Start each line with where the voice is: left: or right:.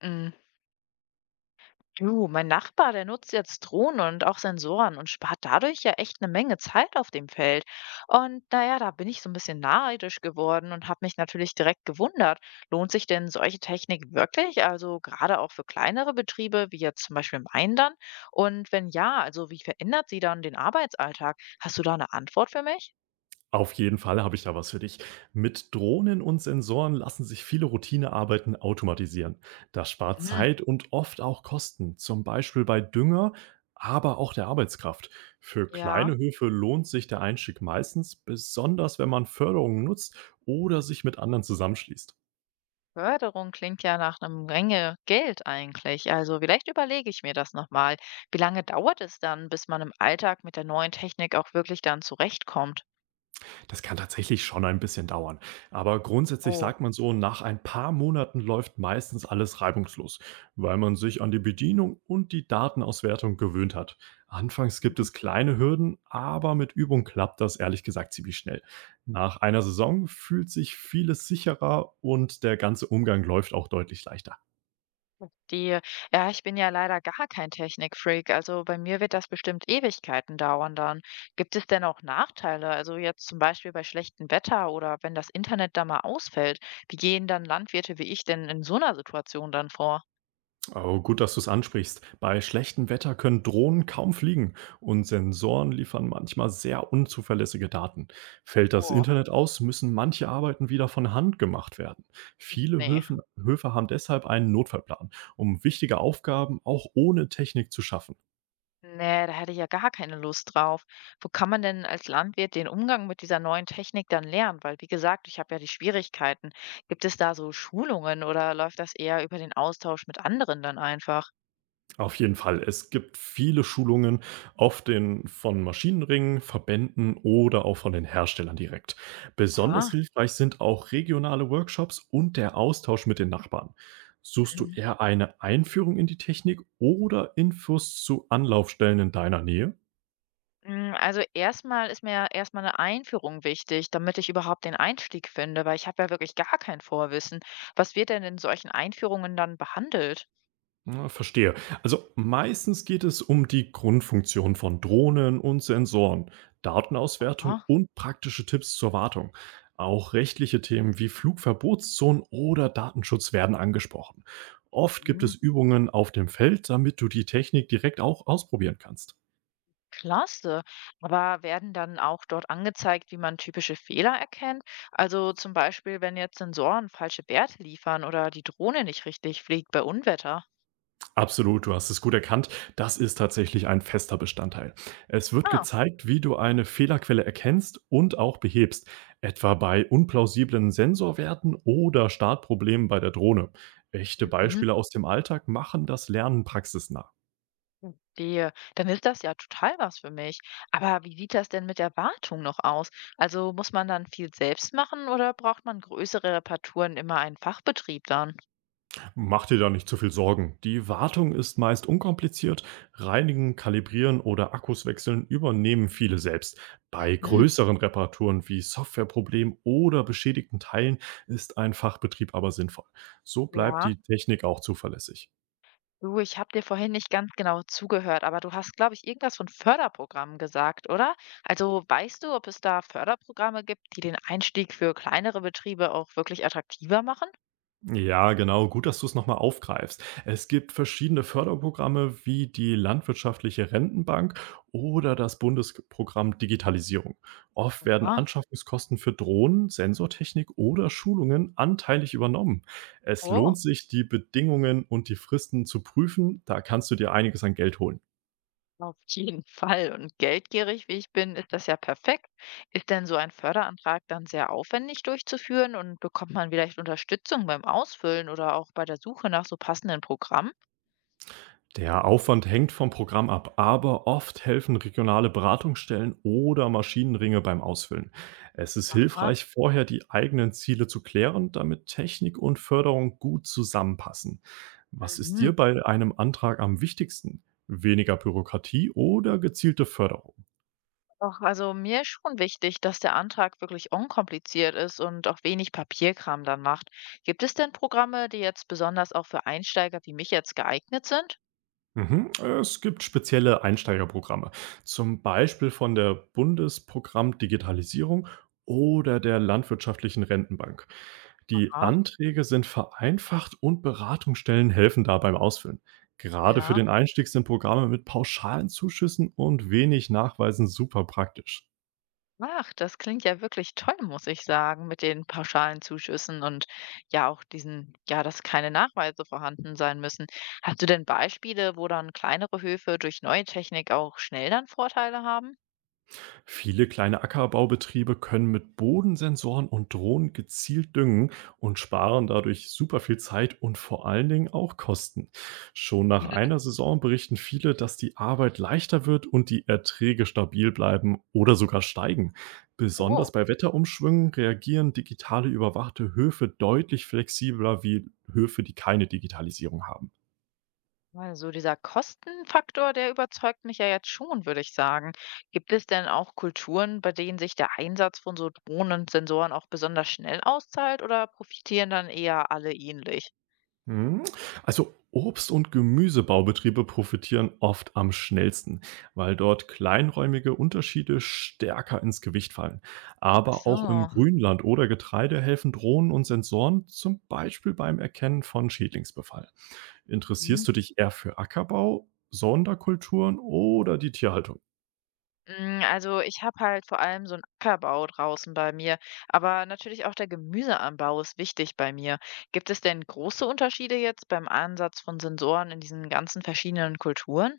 left: Mm. Du, mein Nachbar, der nutzt jetzt Drohnen und auch Sensoren und spart dadurch ja echt eine Menge Zeit auf dem Feld. Und naja, da bin ich so ein bisschen neidisch geworden und habe mich natürlich direkt gewundert, lohnt sich denn solche Technik wirklich? Also gerade auch für kleinere Betriebe, wie jetzt zum Beispiel meinen dann? Und wenn ja, also wie verändert sie dann den Arbeitsalltag? Hast du da eine Antwort für mich?
right: Auf jeden Fall habe ich da was für dich. Mit Drohnen und Sensoren lassen sich viele Routinearbeiten automatisieren. Das spart
left: Mhm.
right: Zeit und oft auch Kosten, zum Beispiel bei Dünger, aber auch der Arbeitskraft. Für
left: Ja.
right: kleine Höfe lohnt sich der Einstieg meistens, besonders wenn man Förderungen nutzt oder sich mit anderen zusammenschließt.
left: Förderung klingt ja nach 'nem Menge Geld eigentlich. Also, vielleicht überlege ich mir das noch mal. Wie lange dauert es dann, bis man im Alltag mit der neuen Technik auch wirklich dann zurechtkommt?
right: Das kann tatsächlich schon ein bisschen dauern. Aber grundsätzlich
left: Oh,
right: sagt man so, nach ein paar Monaten läuft meistens alles reibungslos, weil man sich an die Bedienung und die Datenauswertung gewöhnt hat. Anfangs gibt
left: mhm.
right: es kleine Hürden, aber mit Übung klappt das ehrlich gesagt ziemlich schnell. Nach einer Saison fühlt sich vieles sicherer und der ganze Umgang läuft auch deutlich leichter.
left: Die ja, ich bin ja leider gar kein Technikfreak, also, bei mir wird das bestimmt Ewigkeiten dauern dann. Gibt es denn auch Nachteile? Also, jetzt zum Beispiel bei schlechtem Wetter oder wenn das Internet da mal ausfällt. Wie gehen dann Landwirte wie ich denn in so einer Situation dann vor?
right: Oh, gut, dass du es ansprichst. Bei schlechtem Wetter können Drohnen kaum fliegen und Sensoren liefern manchmal sehr unzuverlässige Daten. Fällt das
left: Oh,
right: Internet aus, müssen manche Arbeiten wieder von Hand gemacht werden. Viele
left: nee.
right: Höfen, Höfe haben deshalb einen Notfallplan, um wichtige Aufgaben auch ohne Technik zu schaffen.
left: Ne, da hätte ich ja gar keine Lust drauf. Wo kann man denn als Landwirt den Umgang mit dieser neuen Technik dann lernen? Weil, wie gesagt, ich habe ja die Schwierigkeiten. Gibt es da so Schulungen oder läuft das eher über den Austausch mit anderen dann einfach?
right: Auf jeden Fall. Es gibt viele Schulungen, von Maschinenringen, Verbänden oder auch von den Herstellern direkt. Besonders
left: Aha.
right: hilfreich sind auch regionale Workshops und der Austausch mit den Nachbarn. Suchst du
left: Mhm.
right: eher eine Einführung in die Technik oder Infos zu Anlaufstellen in deiner Nähe?
left: Mm, also erstmal ist mir ja erstmal eine Einführung wichtig, damit ich überhaupt den Einstieg finde, weil ich habe ja wirklich gar kein Vorwissen. Was wird denn in solchen Einführungen dann behandelt?
right: Ja, verstehe. Also meistens geht es um die Grundfunktion von Drohnen und Sensoren, Datenauswertung
left: Aha.
right: und praktische Tipps zur Wartung. Auch rechtliche Themen wie Flugverbotszonen oder Datenschutz werden angesprochen. Oft gibt es Übungen auf dem Feld, damit du die Technik direkt auch ausprobieren kannst.
left: Klasse. Aber werden dann auch dort angezeigt, wie man typische Fehler erkennt? Also zum Beispiel, wenn jetzt Sensoren falsche Werte liefern oder die Drohne nicht richtig fliegt bei Unwetter.
right: Absolut, du hast es gut erkannt. Das ist tatsächlich ein fester Bestandteil. Es wird
left: Ah,
right: gezeigt, wie du eine Fehlerquelle erkennst und auch behebst, etwa bei unplausiblen Sensorwerten oder Startproblemen bei der Drohne. Echte
left: mhm.
right: Beispiele aus dem Alltag machen das Lernen praxisnah.
left: Die, dann ist das ja total was für mich. Aber wie sieht das denn mit der Wartung noch aus? Also muss man dann viel selbst machen oder braucht man größere Reparaturen immer einen Fachbetrieb dann?
right: Mach dir da nicht zu viel Sorgen. Die Wartung ist meist unkompliziert. Reinigen, kalibrieren oder Akkus wechseln übernehmen viele selbst. Bei
left: Mhm.
right: größeren Reparaturen wie Softwareproblemen oder beschädigten Teilen ist ein Fachbetrieb aber sinnvoll. So bleibt
left: Ja.
right: die Technik auch zuverlässig.
left: Du, ich habe dir vorhin nicht ganz genau zugehört, aber du hast, glaube ich, irgendwas von Förderprogrammen gesagt, oder? Also weißt du, ob es da Förderprogramme gibt, die den Einstieg für kleinere Betriebe auch wirklich attraktiver machen?
right: Ja, genau. Gut, dass du es nochmal aufgreifst. Es gibt verschiedene Förderprogramme wie die Landwirtschaftliche Rentenbank oder das Bundesprogramm Digitalisierung. Oft werden
left: Ah,
right: Anschaffungskosten für Drohnen, Sensortechnik oder Schulungen anteilig übernommen. Es
left: oh,
right: lohnt sich, die Bedingungen und die Fristen zu prüfen. Da kannst du dir einiges an Geld holen.
left: auf jeden Fall. Und geldgierig, wie ich bin, ist das ja perfekt. Ist denn so ein Förderantrag dann sehr aufwendig durchzuführen und bekommt man vielleicht Unterstützung beim Ausfüllen oder auch bei der Suche nach so passenden Programmen?
right: Der Aufwand hängt vom Programm ab, aber oft helfen regionale Beratungsstellen oder Maschinenringe beim Ausfüllen. Es ist
left: Aha,
right: hilfreich, vorher die eigenen Ziele zu klären, damit Technik und Förderung gut zusammenpassen. Was ist
left: mhm.
right: dir bei einem Antrag am wichtigsten? Weniger Bürokratie oder gezielte Förderung?
left: Doch, also mir ist schon wichtig, dass der Antrag wirklich unkompliziert ist und auch wenig Papierkram dann macht. Gibt es denn Programme, die jetzt besonders auch für Einsteiger wie mich jetzt geeignet sind?
right: Mhm. Es gibt spezielle Einsteigerprogramme, zum Beispiel von der Bundesprogramm Digitalisierung oder der Landwirtschaftlichen Rentenbank. Die
left: Ah,
right: Anträge sind vereinfacht und Beratungsstellen helfen da beim Ausfüllen. Gerade für
left: ja.
right: den Einstieg sind Programme mit pauschalen Zuschüssen und wenig Nachweisen super praktisch.
left: Ach, das klingt ja wirklich toll, muss ich sagen, mit den pauschalen Zuschüssen und ja auch diesen, ja, dass keine Nachweise vorhanden sein müssen. Hast du denn Beispiele, wo dann kleinere Höfe durch neue Technik auch schnell dann Vorteile haben?
right: Viele kleine Ackerbaubetriebe können mit Bodensensoren und Drohnen gezielt düngen und sparen dadurch super viel Zeit und vor allen Dingen auch Kosten. Schon nach einer Saison berichten viele, dass die Arbeit leichter wird und die Erträge stabil bleiben oder sogar steigen.
left: Oh.
right: Besonders bei Wetterumschwüngen reagieren digitale überwachte Höfe deutlich flexibler wie Höfe, die keine Digitalisierung haben.
left: Also dieser Kostenfaktor, der überzeugt mich ja jetzt schon, würde ich sagen. Gibt es denn auch Kulturen, bei denen sich der Einsatz von so Drohnen und Sensoren auch besonders schnell auszahlt oder profitieren dann eher alle ähnlich?
right: Mhm. Also Obst- und Gemüsebaubetriebe profitieren oft am schnellsten, weil dort kleinräumige Unterschiede stärker ins Gewicht fallen.
left: Ach
right: Aber auch im
left: so.
right: Grünland oder Getreide helfen Drohnen und Sensoren, zum Beispiel beim Erkennen von Schädlingsbefall.
left: Mhm.
right: Interessierst du dich eher für Ackerbau, Sonderkulturen oder die Tierhaltung?
left: Mm, also ich habe halt vor allem so einen Ackerbau draußen bei mir, aber natürlich auch der Gemüseanbau ist wichtig bei mir. Gibt es denn große Unterschiede jetzt beim Einsatz von Sensoren in diesen ganzen verschiedenen Kulturen?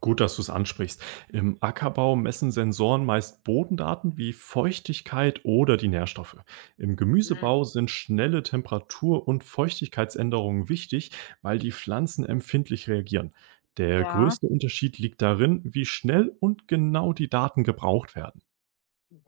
right: Gut, dass du es ansprichst. Im Ackerbau messen Sensoren meist Bodendaten wie Feuchtigkeit oder die Nährstoffe. Im
left: Mhm.
right: Gemüsebau sind schnelle Temperatur- und Feuchtigkeitsänderungen wichtig, weil die Pflanzen empfindlich reagieren. Der
left: Ja.
right: größte Unterschied liegt darin, wie schnell und genau die Daten gebraucht werden.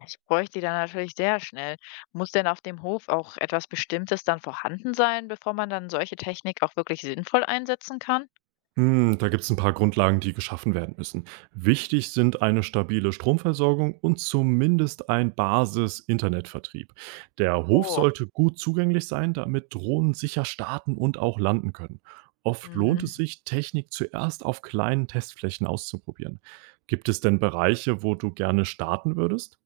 left: Ich bräuchte die dann natürlich sehr schnell. Muss denn auf dem Hof auch etwas Bestimmtes dann vorhanden sein, bevor man dann solche Technik auch wirklich sinnvoll einsetzen kann?
right: Hm, da gibt es ein paar Grundlagen, die geschaffen werden müssen. Wichtig sind eine stabile Stromversorgung und zumindest ein Basis-Internetvertrieb. Der Hof
left: Oh,
right: sollte gut zugänglich sein, damit Drohnen sicher starten und auch landen können. Oft lohnt es
left: mhm.
right: sich, Technik zuerst auf kleinen Testflächen auszuprobieren. Gibt es denn Bereiche, wo du gerne starten würdest?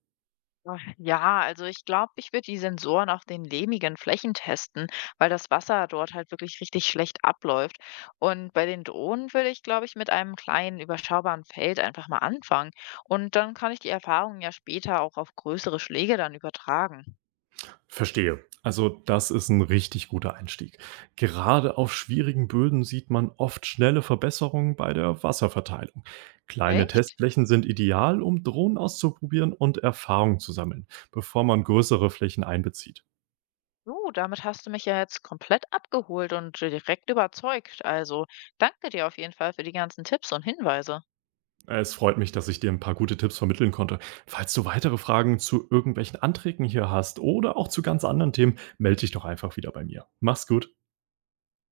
left: Ach, ja, also ich glaube, ich würde die Sensoren auf den lehmigen Flächen testen, weil das Wasser dort halt wirklich richtig schlecht abläuft. Und bei den Drohnen würde ich, glaube ich, mit einem kleinen, überschaubaren Feld einfach mal anfangen. Und dann kann ich die Erfahrungen ja später auch auf größere Schläge dann übertragen.
right: Verstehe. Also das ist ein richtig guter Einstieg. Gerade auf schwierigen Böden sieht man oft schnelle Verbesserungen bei der Wasserverteilung. Kleine
left: Echt?
right: Testflächen sind ideal, um Drohnen auszuprobieren und Erfahrung zu sammeln, bevor man größere Flächen einbezieht.
left: Du, damit hast du mich ja jetzt komplett abgeholt und direkt überzeugt. Also danke dir auf jeden Fall für die ganzen Tipps und Hinweise.
right: Es freut mich, dass ich dir ein paar gute Tipps vermitteln konnte. Falls du weitere Fragen zu irgendwelchen Anträgen hier hast oder auch zu ganz anderen Themen, melde dich doch einfach wieder bei mir. Mach's gut.